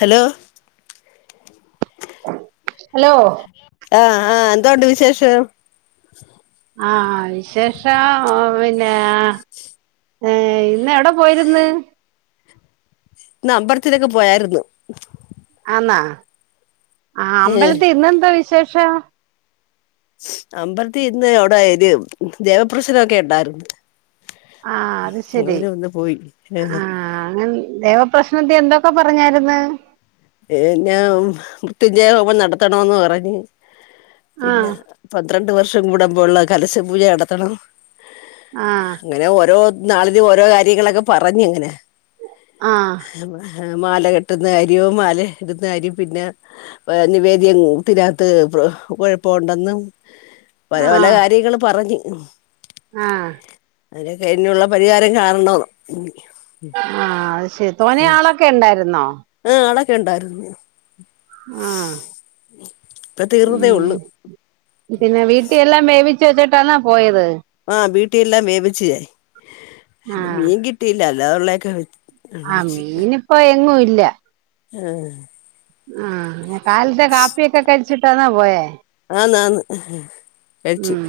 Hello hello ആഹ് ആഹ് എന്തോണ്ട് വിശേഷം ആഹ വിശേഷം ഒ പിന്നെ അഹ് ഏഹ് ഇന്ന് എവിടെ പോയിര്ന്ന് ഇന്ന് അമ്പലത്തിലൊക്കെ പോയായിരുന്നു. ആന്നാ ആ ഏഹ് അമ്പലത്തി ഇന്നെന്താ വിശേഷം അമ്പലത്തി ഇന്ന് അവിടെ എ ദേവപ്രശ്നംക്കെ ഉണ്ടായിരുന്നു ആഹ അത് ശരി അങ്ങനെ ഒന്ന് പോയി ആഹ അങ്ങനെ ദേവ പ്രശ്നത്തി എന്തൊക്കെ പറഞ്ഞായിന്ന് എന്നാ മൃത്യുഞ്ജയ ഹോമം നടത്തണോന്ന് പറഞ്ഞ് പിന്നെ ആഹ് പന്ത്രണ്ട് വർഷം കൂടമ്പോള്ള കലശ പൂജ നടത്തണം ആഹ് അങ്ങനെ ഓരോ [unintelligible] ഓരോ കാര്യങ്ങളൊക്കെ പറഞ്ഞങ്ങനെ ആഹ് മാല കെട്ടുന്ന കാര്യോം മാല ഇടുന്ന കാര്യോം പിന്നെ നിവേദ്യം തിനകത്ത് കുഴപ്പമുണ്ടെന്നും പല പല ആഹ് കാര്യങ്ങും പറഞ്ഞു ആഹ് [unintelligible] പരിഹാരം കാരണ ഇനി ആഹ അത് ശരി തോന ആളൊക്കെ ഉണ്ടായിരുന്നോ ആഹ് ആളെക്കണ്ടായിരുന്നു ആഹ് ഇപ്പൊ തീർന്നതേ ഉള്ളു ഉം പിന്നെ വീട്ടിയെല്ലാം വേവിച്ച് വെച്ചിട്ടാനാ പോയത് ആഹ വീട്ടിലെല്ലാം വേവിച് ആഹ് മീൻ കിട്ടിയില്ല അല്ലാത ഉള്ളൊക്കെ ആഹ് മീന് ഇപ്പോ എങ്ങും ഇല്ല ആഹ് ആഹ് കാൽത്തെ കാപ്പിയൊക്കെ കഴിച്ചിട്ടാണോ പോയേ ആന്ന് ആന്ന് കഴിച്ചു ഉം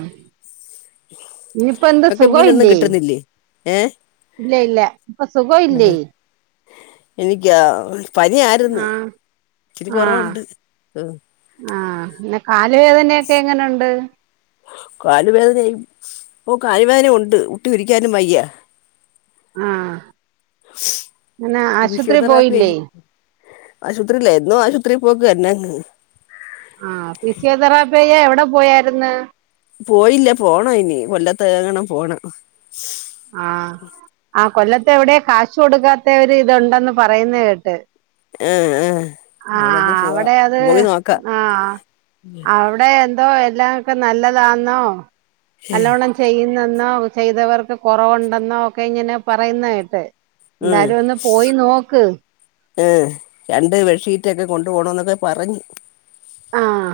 ഇനിയിപ്പ ന്ത്‌ ഇങ്ങക്ക് സുഖോ മീനൊന്നും ഇല്ലേ കിട്ടുന്നില്ലേ ഏ ഇല്ല ഇല്ല ഇപ്പൊ സുഖം ഇല്ലേ എനിക്കാ പനിയാർന്ന് ആഹ് ഇച്ചിരി കുറവുണ്ട് ഉം ആഹ പിന്നെ കാല് വേദനൊക്കെ എങ്ങനുണ്ട് കാലുവേദന ഓഹ് കാലുവേദന ഉണ്ട് മുട്ട് ഇരിക്കാനും വയ്യ ആഹ് [unintelligible] ആശുപത്രി പോയില്ലേ ആശുപത്രിയില്ല എന്നും ആശുപത്രി പോക്കനെന്ന് ആഹ് ഫിസിയോതെറാപ്പിയ്യാൻ എവിടെ പോയാരിന്ന് പോയില്ല പോണം ഇനി കൊല്ലത്തങ്ങണം പോണം ആഹ ആ കൊല്ലത്തെ എവിടെയ കാശു കൊടുക്കാത്തവര് ഇത്ണ്ടെന്ന് പറയുന്ന കേട്ട് ഉം ഉം ആഹ് അവിടെ അത് ആഹ് അവിടെ എ [unintelligible] എല്ലാക്കെ നല്ലതാന്നോ നല്ലവണം ചെയ്യുന്നെന്നോ ചെയ്തവർക്ക് കുറവുണ്ടെന്നോ ഒക്കെ ഇങ്ങനെ പറയുന്ന കേട്ട് ഉം എന്തായാലും ഒന്ന് പോയി നോക്ക് [unintelligible] രണ്ട് ബെഡ്ഷീറ്റൊക്കെ കൊണ്ടു പോണന്നൊക്കെ പറഞ്ഞു ആഹാ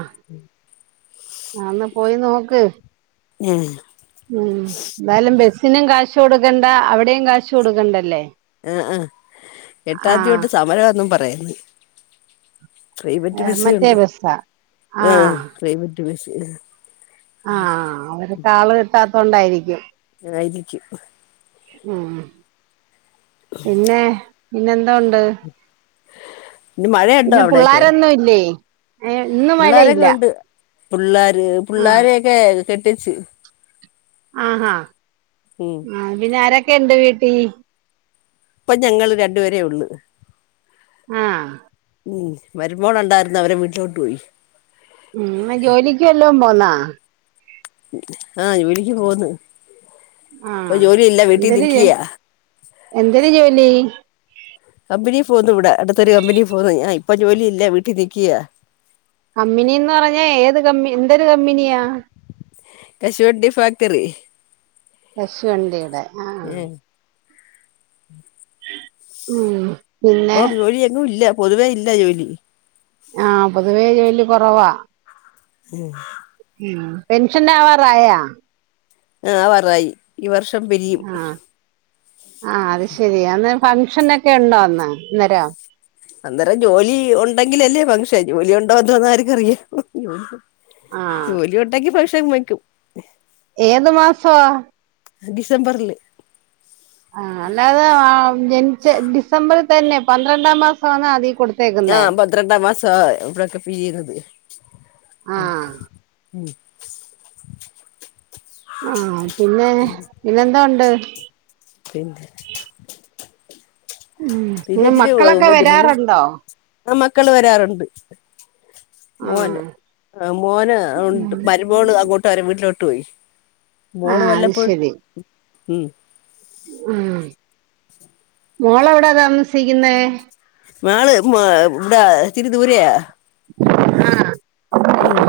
ഒന്ന് പോയി നോക്ക് ഉം ഉം എന്തായാലും ബസിനും കാശ് കൊടുക്കണ്ട അവിടെയും കാശ് കൊടുക്കണ്ടല്ലേ ആ ആ എട്ടാം ആഹ് തിയതിതൊട്ട് സമരം ആന്നും പറയുന്നു പ്രൈവറ്റ് മറ്റേ ബസ്സാണ് ബസ്സാ ആഹ് പ്രൈവറ്റ് ബസ് ആഹ അവര്കാള് കിട്ടാത്തോണ്ടായിരിക്കും ആയിരിക്കും ഉം പിന്നെ പിന്നെ ന്തോ ഉണ്ട് ഇന്ന് മഴയുണ്ടോ പിന്നെ അവിടെയൊക്കെ പുള്ളാരൊന്നും ഇല്ലേ ഇന്നു മഴയില്ല പുള്ളാര് ആഹ് പുള്ളാരെയൊക്കെ കെട്ടിച് ആഹാ ആ പിന്നെ ആരൊക്കെ ഉണ്ട് വീട്ടിൽ ഇപ്പം ഞങ്ങള് രണ്ടുപേരേ ഉള്ളു ആഹ് ഉം മരുമോൾ ഉണ്ടായിരുന്നു അവരെ വീട്ടിലോട്ട് പോയി ഉം ജോലിക്ക് വല്ലോം പോന്നാ ആഹ ജോലിക്ക് പോന്ന് ഇപ്പൊ ആഹ് ജോലിയില്ല വീട്ടിൽ എന്തൊരു നിക്കിയാ എന്തൊരു ജോലി കമ്പനി ഫോകുന്ന് ഇവിടെ അടുത്തൊരു കമ്പനി ഫോന്നു ഞാ ഇപ്പൊ ജോലി ഇല്ല വീട്ടിൽ ഇരിക്ക്യാ കമ്പിനിയന്ന് പറഞ്ഞാ ഏത് കമ്പ എന്തൊരു കമ്പനിയാ കശുവണ്ടി ഫാക്ടറി കശുവണ്ടിയുടെ ആഹ് ഏഹ് മ്ഹ് ഇപ്പം ജോലി എങ്ങും ഇല്ല പൊതുവേ ഇല്ല ജോലി ആ പൊതുവേ ജോലി കുറവാ ആഹ് ആ പെൻഷൻ ആവാറായാ ആഹ് ആവറായി ഈ വർഷം പിരിയും ആഹ് അത് ശരി അന്ന് ഫംഗ്ഷനൊക്കെ ഉണ്ടോ അന്ന് അന്നേരം അന്നേരം ജോലി ഉണ്ടെങ്കിലല്ലേ ഫംഗ്ഷൻ ജോലി ഉണ്ടോ എന്തോ എന്ന് ആർക്കറിയ ആ ജോലി ഒണ്ടെങ്കി ഫങ്ഷൻ വയ്ക്കും ഏത് മാസാ ഡിസംബർല് ആ അല്ലാതെ ആ ജനിച്ച ഡിസംബറിൽ തന്നെ പന്ത്രണ്ടാം മാസം ആണ് അതി കൊടു ആഹ് പന്ത്രണ്ടാ മാസാ ഇവിടെക്കെ പിരിയുന്നത് ആ ഉം ആഹ് പിന്നെ പിന്നെന്താ ഉണ്ട് പിന്നെ ഉം പിന്നെ മക്കളൊക്കെ വരാറുണ്ടോ ആ മക്കള് വരാറുണ്ട് ആ മോന് ആ മോന് ഉണ്ട് ഉം. മരുമോൾ അങ്ങോട്ട് അവരെ വീട്ടിലോട്ട് പോയി ആ മോൾ അത് വല്ലപ്പോയും ശരി ഉം ഉം മോളെവിടെ താമസിക്കുന്നെ മാൾ ഉം വ്ട ഇത്തിരി ദൂരയാ ആഹ് ഉം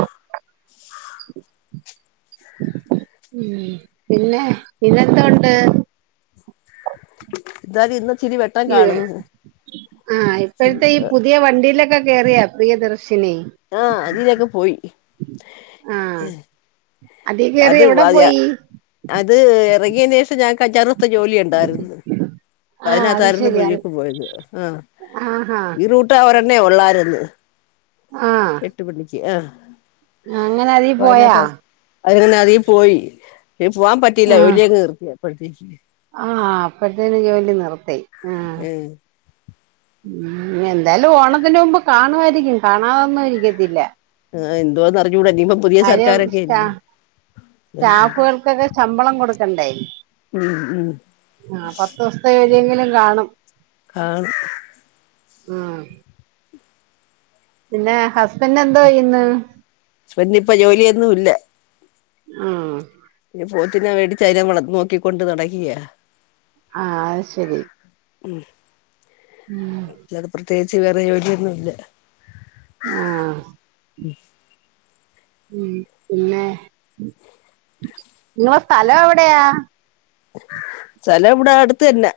ഉം പിന്നെ പിന്നെ എന്തൊണ്ട് എന്നാലും ഇന്ന് ഇച്ചിരി വെ [unintelligible] ആ ഇപ്പൊഴത്തെ ഈ പു പുതിയ വണ്ടിയിലൊക്കെ കേയറിയാ പ്രിയദർശിനി ആ അതിലൊക്കെ പോയി അതി കേറി അത് എവ്ടെ പോയി അത് ഇറങ്ങിയന് ശേഷം ഞങ്ങക്ക് അഞ്ചാറുസ്തെ ജോലി ഉണ്ടായിരുന്നു പ്പം ആഹ് അത് അതിനകത്തായിരുന്നു ശരിയാ പുഴൂക്ക് പോയത് ആ ആഹാ ഈ റൂ ട്ട് അവർന്നെ ഒള്ളാരുന്ന് എട്ട് മണിക്ക് ആ അങ്ങനവാടി പോയാ അത് പിന്നെ അതീ പോയി പോവാൻ പറ്റീല്ല ആഹ് ഒലിയങ്ങ് നിർത്തി അപ്പോഴ്ത്തേക്ക് ആഹ് അപ്പഴത്തേനും ജോലി നിർത്തി ആഹ് ഉം ഉം എന്തായാലും ഓണത്തിന്റെ മുമ്പ് കാണുവായിരിക്കും കാണാതൊന്നും ഇരിക്കത്തില്ല ആ എന്തോന്ന് അറിഞ്ഞുകൂടാ ഇനിയിപ്പൊ പുതിയ കാര്യം സർക്കാരൊക്കെ സ്റ്റാ അല്ലെ സ്റ്റാഫുകൾക്കൊക്കെ ശമ്പളം കൊടുക്കണ്ടെ ഉം ഉം ആ പത്ത് സ് പ്പ ഏതെങ്കിലും കാണും ആഹ് ആഹ് പിന്നെ ഹസ്ബൻഡ് എന്തോയ്യ്ന്ന് സ്ബൻഡ് ഇപ്പോ ജോലിയൊന്നും ഇല്ല ആഹ് രു പോത്തിനേ മേടിച്ച് അയ്നെ വളത് നോക്കിക്കൊണ്ട് നടക്കിയാ ആഹ് അത് ശരി ഉം ഉം ല്ലാതെ പ്രത്യേകിച്ച് വേറെ യോലിയൊന്നു ഇല്ല ആഹ് ഉം പിന്നെ നിങ്ങള സ്ഥലം എവിടെയാ സ്ഥലം ഇവിടെ അടുത്ത് തന്നെ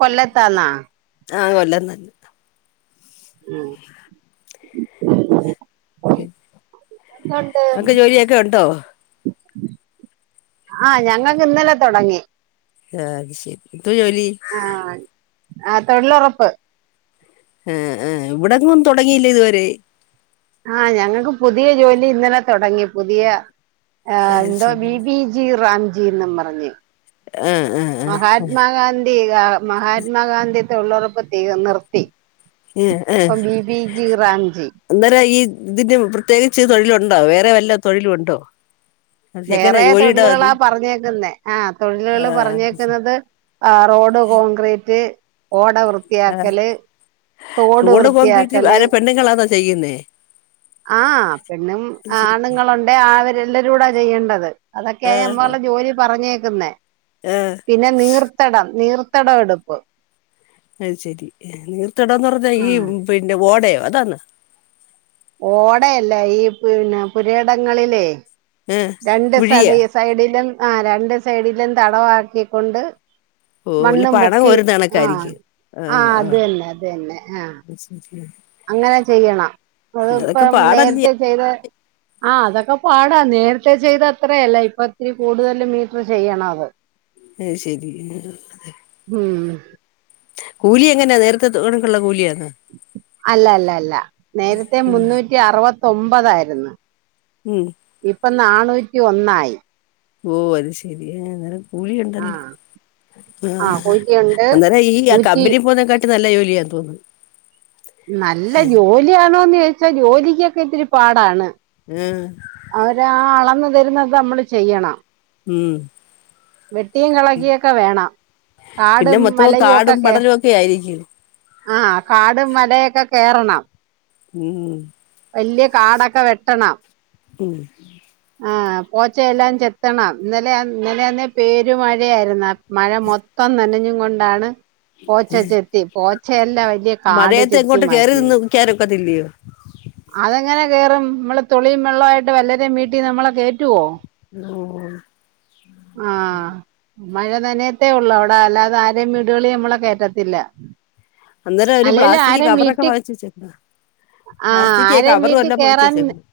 കൊല്ലത്താന്നാ ആഹ് കൊല്ലം തന്നെ ഉം [unintelligible] [inaudible] നിങ്ങക്ക് ജോലിയൊക്കെ ഉണ്ടോ ആഹ് ഞങ്ങൾക്ക് ഇന്നലെ തൊടങ്ങി അത്‌ ശെരി എന്തുവാ ജോലി ആഹ് ആ തൊഴിലൊറപ്പ് അ് അ് ഇവിടെങ്ങും തൊടങ്ങിയില്ല ഇതുവരെ ആഹ് ഞങ്ങക്ക് പുതിയ ജോലി ഇന്നലെ തൊടങ്ങി. പുതിയ ആഹ് അത് എന്തോ ശരി ബി ബി ജി റാംജി ന്നും പറഞ്ഞ് ആഹ് ആഹ് ആഹ് മഹാത്മാഗാന്ധി ആ മഹാത്മാഗാന്ധി തൊഴിലുറപ്പ് തീർ നിർത്തി അ് ഇപ്പം എഹ് ബി ബി ജി റാംജി അന്നേരം ഈ ഇതിന് പ്രത്യേകിച്ച് തൊഴിലുണ്ടോ? വേറെ വല്ല തൊഴിലു ഉണ്ടോ? വേറെ തൊഴിലുകളാ പറഞ്ഞേക്കുന്നെ, ആഹ് തൊഴിലുകള് ആഹ് പറഞ്ഞേക്കുന്നത് ആഹ് റോഡ് കോൺക്രീറ്റ് ഓട വൃത്തിയാക്കല് തോട് വൃത്തിയാക്കല് നിങ്ങള് ചെയ്യുന്നേ ആ പെണ്ണും അണുങ്ങളുണ്ടേ ആവരെല്ലരൂടാ ചെയ്യണ്ടത് അതൊക്കെയ ആഹ് നമ്മളെ ജോലി പറഞ്ഞേക്കുന്നേ പിന്നെ നീർ ത്തടം നീർത്തടം എടുപ്പ് അത്ശെരി. നീർത്തടം എന്ന് പറഞ്ഞാ ഈ ഉം പിന്നെ ഓടയോ അതാന്നോ ഓടയല്ല ഈ പിന്നെ പുരയിടങ്ങളിലേ ഏഹ് രണ്ട് കുഴിയാ സൈഡി സൈഡിലും ആ രണ്ട് സൈഡിലും തടം ആക്കിക്കൊണ്ട് ഓ വല്ല മണ്ണും പണം പൊക്കി കോരുന്ന ആഹ് കണക്കായിരിക്കും ആഹ് അത് തന്നെ അത് തന്നെ ആഹ് [unintelligible] അങ്ങനെ ചെയ്യണം അതൊക്കെ അതിപ്പം പാടല്ല്യ നേരത്തെ ചെയ്ത് ആ അതൊക്കെ പാടാ നേരത്തെ ചെയ്ത അത്രയല്ല ഇപ്പം ഇത്തിരി കൂടുതല് മീറ്റർ ചെയ്യണം അത് [unintelligible] അത് ശെരി ഹ്ഉം കൂലി എങ്ങനാ നേരത്തെ തൊട്ക്ക്ള്ള കൂലിയാണോ അല്ല അല്ല അല്ല നേരത്തെ മുന്നൂറ്റി അറുവത്തൊമ്പതായിര്ന്ന് ഉം ഇപ്പം നാണൂറ്റി ഒന്നായി ഓ അത് ശരിയ അന്നേരം കൂലി ആ ഉണ്ടല്ലേ ആ ആഹ കോഴിക്കയുണ്ട് അന്നേരം ഈ നൂറ്റി കബിനി പോവുന്നേ ത് നല്ല ജോലിയാ തോന്നുന്നു നല്ല ജോലിയാണോന്ന് ചോദിച്ചാ ജോലിക്കൊക്കെ ഇത്തിരി പാടാണ്. ഉം അ [unintelligible] തരുന്നത് നമ്മള് ചെയ്യണം ഉം വെട്ടിയും കളക്കിയൊക്കെ വേണം പിന്നെ കാടും മൊത്തം മലയും കാടും ഒക്കൊക്കെ പടലും ഒക്കെ ആയിരിക്കും ആഹ് കാടും മലയൊക്കെ കേയറണം ഉം വല്ലിയ കാടൊക്കെ വെട്ടണം ഉം ആഹ് പോച്ചയെല്ലാം ചെത്തണം ഇന്നലെ ഇന്നലെന്ന പേരു മഴയായിരുന്ന മഴ മൊത്തം നനഞ്ഞും കൊണ്ടാണ് പോച്ച ചെത്തി പോച്ചയെല്ലാം വലിയ കാട് ചെത്തി മാറ്റിയത്. കേറൊക്കെത്തില്ലയോ [inaudible] അതെങ്ങനെ കേറും നമ്മള് തുളിയും വെള്ളവും ആയിട്ട് വല്ലരും വീട്ടി നമ്മളെ കേറ്റുവോ ആഹ് [unintelligible] ആഹ് മഴ നനയത്തേ ഉള്ളു. അവിടെ അല്ലാതെ ആരെയ വീടുകളി നമ്മളെ കേറ്റത്തില്ല അന്നേം ഒരു പ്ലാസ്റ്റിക് കവറക്ക വാങ്ങിച്ച വെച്ചേട്ടാ ആഹ് ആര വീട്ടിൽ വാങ്ങിച്ച് കേറാൻ വെച്ചേക്കണ്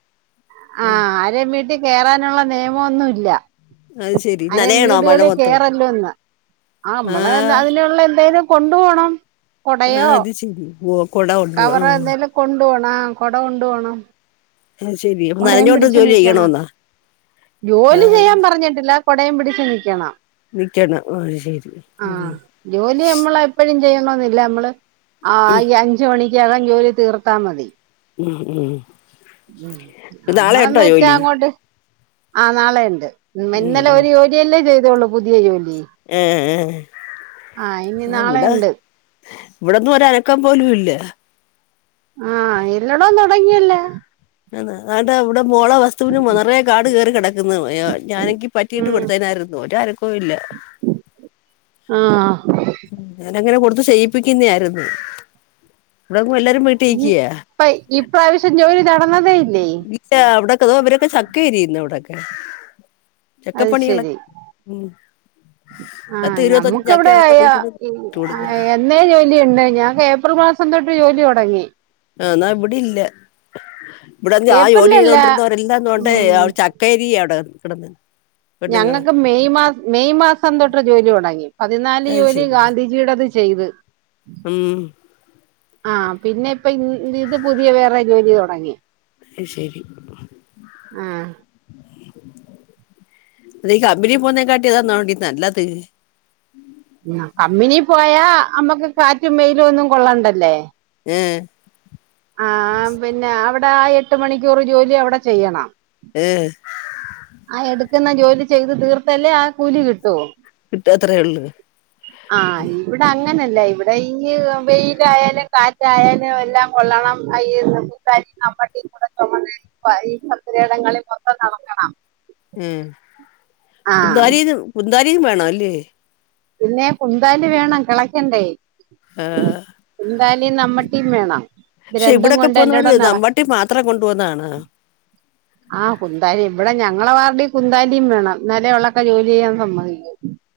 ആഹ് ആരെയും വീട്ടിൽ കേറാനുള്ള നിയമം ഒന്നുമില്ല അത് ശെരി അരെ നനയണോ മഴ വീടുകളിൽ മൊത്തം കേറല്ലൂന്ന് ആ നമ്മള് എന്ത ആഹ് അതിനുള്ള എന്തേലും കൊണ്ടു പോണം ആഹ് കൊടയോ അത് ശരി ഓ കൊട കൊണ്ട് പോണോ കൊണ്ട് പോണം കൊട കൊണ്ടു പോണം അത് ശരി കൊടേം പിടിച്ചു നിക്കണം. ജോലി ചെയ്യാൻ പറഞ്ഞിട്ടില്ല കൊടയും പിടിച്ച് നിക്കണം നിക്കണം ആഹ് ശരി ആ ഉ ജോലി നമ്മൾ എപ്പോഴും ചെയ്യണെന്നില്ല. നമ്മള് ആ അഞ്ച മണി. [unintelligible] ജോലി തീർത്താൽ മതി ഉം ഉം ഉ നാളെ നമ്മളന്ന് ഉണ്ടോ വെച്ചാ ജോലി അങ്ങോട്ട് ആ നാളെ ഉണ്ട് ഉം ഇന്നലെ ഉം ഒരു ല്ലേ ചെയ്തേള്ളൂ പുതിയ ജോലി ഏഹ് ആ ഇനി ആഹ് ഇവിടാ നാളെയുണ്ട് ഇവിടന്നും ഒര അനക്കം പോലും ഇല്ല ആഹ് എല്ലോടും തുടങ്ങിയല്ലേ എന്നാ ദാണ്ടെ ഇവിടെ മോള വസ്തുവിനു നിറയെ കാട് കയറി കിടക്കുന്നു അയോ ഞാനെങ്കി പറ്റിയിട്ട് കൊടുത്തനായിരുന്നു ഒരു ആനക്കവും ഇല്ല ആഹ് ഞാനങ്ങനെ കൊടുത്ത് ചെയയിപ്പിക്കുന്ന ആരുന്നു ഇവിടെ എല്ലാരും വീട്ടിയിക്കയാ ഇപ്പയ് ഈപ്രാവശ്യം ജോലി നടന്നതേ ഇല്ലേ? ഇല്ല അവിടക്കെതോ അവരൊക്കെ ചക്ക അരിയുന്ന് അവിടെക്കെ അത് ചെക്കപ്പ് പണി അള ശരി ഉ [inaudible] ആഹ് ഞമ്മുക്കവിടെ ഓരോ വീട്ടിലും [unintelligible] ഇട്ട് കൊടുക്കുന്നു ഇന്നലെ ജോലിണ്ട് ഞങ്ങൾക്ക് ഏപ്രിൽ മാസം തൊട്ട് ജോലി തുടങ്ങി. ആഹ് എന്നാ ഇവിടെ ഇല്ല ഇവിടെന്ത ആ ജോലി ഏപ്രിലല്ല ചെയ്തോണ്ടിരുന്നവരെല്ലാംന്നൊണ്ടേ ഉം ച കരിയാ അവിടെ കടന്ന് ഞങ്ങൾക്ക് മെയ് മാസം മെയ് മാസം തൊട്ട് ജോലി തുടങ്ങി പതിനാല് അത് ജോലി ശരി ഗാന്ധിജി ജീടത് ചെയ്ത് ഉം ആഹ് പിന്നെ ഇപ്പൊ ഇ ഇത് പുതിയ വേറെ ജോലി തുടങ്ങി ശരി ആഹ് നീ കമ്പനി പോന്നേ കാട്ടിയതാന്നോണ്ടി നല്ലത് ഉ കമ്പിനി പോയാ അമ്മക്ക് കാറ്റും വെയിലും ഒന്നും കൊള്ളണ്ടല്ലേ ഏഹ് ആ പിന്നെ അവിടെ ആ എട്ട് മണിക്കൂർ ജോലി അവിടെ ചെയ്യണം ഏഹ് ആ എടുക്കുന്ന ജോലി ചെയ്ത് തീർത്തല്ലേ ആ കൂലി കിട്ടു കിട്ടത്രേ ഉള്ളൂ ആഹ ഇവിടെ അങ്ങനല്ല. ഇവിടെ ഈ വെയിലായാലും കാറ്റായാലും എല്ലാം കൊള്ളണം കയ്യീരുന്ന കുന്താലി നമ്മട്ടി കൂടെ ചുമന്ന് ഈ പുരയിടങ്ങളിൽ മൊത്തം നടക്കണം ഉം ആ പുന്താരി കുന്തരിയും വേണല്ലേ പിന്നെ കുന്താലി വേണം കിളക്കണ്ടെ? ആഹ് കുന്താലിം നമ്മട്ടിം വേണം ഇത് രണ്ടും കൊണ്ട് എല്ലെടോം നടക്ക ത്ര കൊണ്ട പോന്നതാണ് ആ കുന്താലി ഇവിടെ ഞങ്ങളെ വാർടി കുന്താലിയും വേണം ന്നാലെ അവളൊക്കെ ജോലി ചെയ്യാൻ സമ്മതിക്കു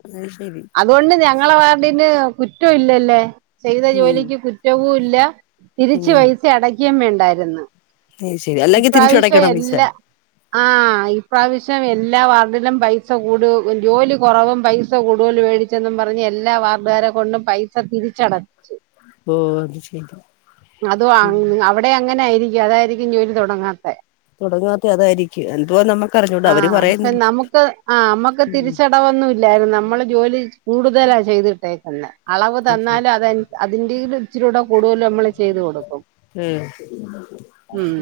അത് ശരി അതുകൊണ്ട് ഞങ്ങളെ വാർണ്ടീന് കുറ്റവും ഇല്ലല്ലേ ചെയ്ത ഉം ജോലിക്ക് കുറ്റവും ഇല്ല തിരിച്ച് ഉം വൈസ അടക്കിയേം വേണ്ടായിരുന്നു അത് ശരി അല്ലെങ്കിൽ ഇപ്രാവശ്യം തിരിച്ചടയ്ക്കണോ പൈസ എല്ലാ ആഹ് ഇപ്പാവശ്യം എല്ലാ വാർഡിലും പൈസ കൂട് ജോലി കുറവും പൈസ കൂട [inaudible] മേടിച്ചെന്നും പറഞ്ഞ് എല്ലാ വാർഡുകാരെ കൊണ്ടും പൈസ തിരിച്ചടപ്പച്ച് ഓ അത് ശരി ടെ അങ്ങനെ ആയിരിക്കും അതായിരിക്കും ജോലി തുടങ്ങാത്ത തുടങ്ങാത്തെ അതായിരിക്കും എന്തുവാ നമ്മുക്ക് അറിഞ്ഞൂടാ ആ അവര് പ്പ പറയുന്നില്ല നമുക്ക് ആ നമ്മക്ക് തിരിച്ചട കുറവൊന്നുംല്ലായിരുന്നു നമ്മള് ജോലി കൂടുതലാ ചെയ്തിട്ടേക്കുന്നെ അളവ് തന്നാലും അത് അതിന്റെലും ഇച്ചിരൂടെ കൂടുതലും നമ്മള് ചെയ്ത് കൊടുക്കും ഉം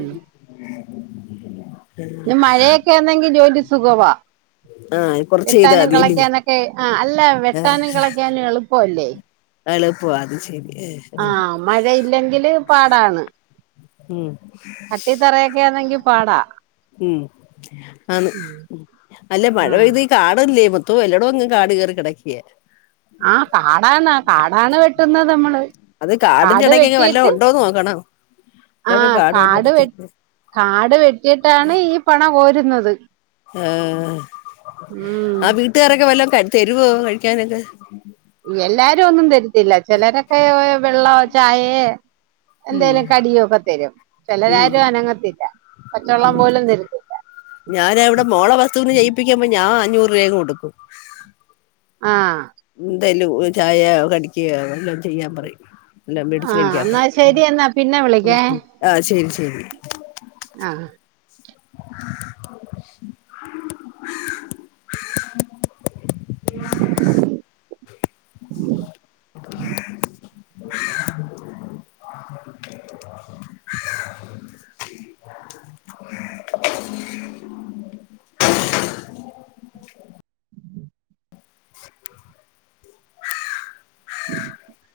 പിന്നെ [inaudible] ജോലി സുഖവാ. ആഹ് കൊറച്ച് ചെയ്താ വെട്ടാനും മതിയല്ലേ കെളക്കാനൊക്കെ അല്ല വെട്ടാനും കെളക്കാനും എളുപ്പവല്ലേ എളുപ്പ അത് ശരി ആ ഏഹ് മഴയില്ലെങ്കില് പാടാണ് ഉം കട്ടി തറയൊക്കൊന്നെങ്കി പാടാ ഉം ആന്ന് ഉം അല്ല മഴ ഉം പെയ്തി കാടല്ലേ മോത്തോ എല്ലോടും അങ്ങ് കാട് കയറി കിടക്കിയേ ആഹ കാടാണ് കാടാണ് വെട്ടുന്നത് നമ്മള് അത് കാടിന്റെ കാട് ഇടയ്ക്കക്കെ വല്ലോം ഉണ്ടോന്ന് നോക്കണം ഇതൊക്കെ ആഹ് കാടും അതിന്റെ കാട് വെ ഇടക്കൊക്കെ കാട് വെട്ടിയിട്ടാണ് ഈ പണ കോരുന്നത് ആഹ് ഉം ആ വീട്ടുകാരൊക്കെ വല്ലം തരുവോ കഴിക്കാനൊക്കെ എല്ലാരും ഒന്നും തരത്തില്ല ചിലരൊക്കെ വെള്ളോ ചായയ ഉം എന്തേലും കടിയും ഒക്കെ തരും. ഉം ചിലരാരും അനങ്ങത്തില്ല പച്ചെള്ളം പോലും തര ഞാൻ ഇവടെ മോളെ വസ്തുവിന് ചെയ്യിപ്പിക്കുമ്പോ ഞാ അഞ്ഞൂറ് രൂപ കൊടുക്കും ആഹ് എന്തായാലും ചായ കടിക്കുകയ വല്ലോം ചെയ്യാൻ പറയും മേടിച്ച് ആഹ് കഴിക്കാൻ എന്നാ ശരി എന്നാ പിന്നെ വിളിക്കേ പറയും ആഹ് ശരി ശരി ആഹ് [inaudible] [inaudible] ആ [unintelligible] [inaudible] [inaudible]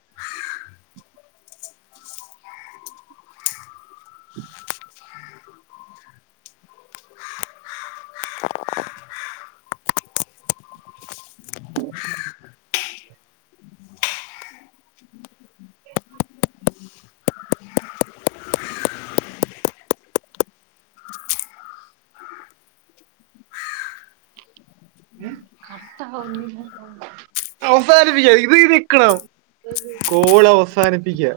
മ്മ് കാട്ടാവുന്നില്ല അവസാനിപ്പിക്ക ഇത് നിക്കണം കോള് അവസാനിപ്പിക്ക.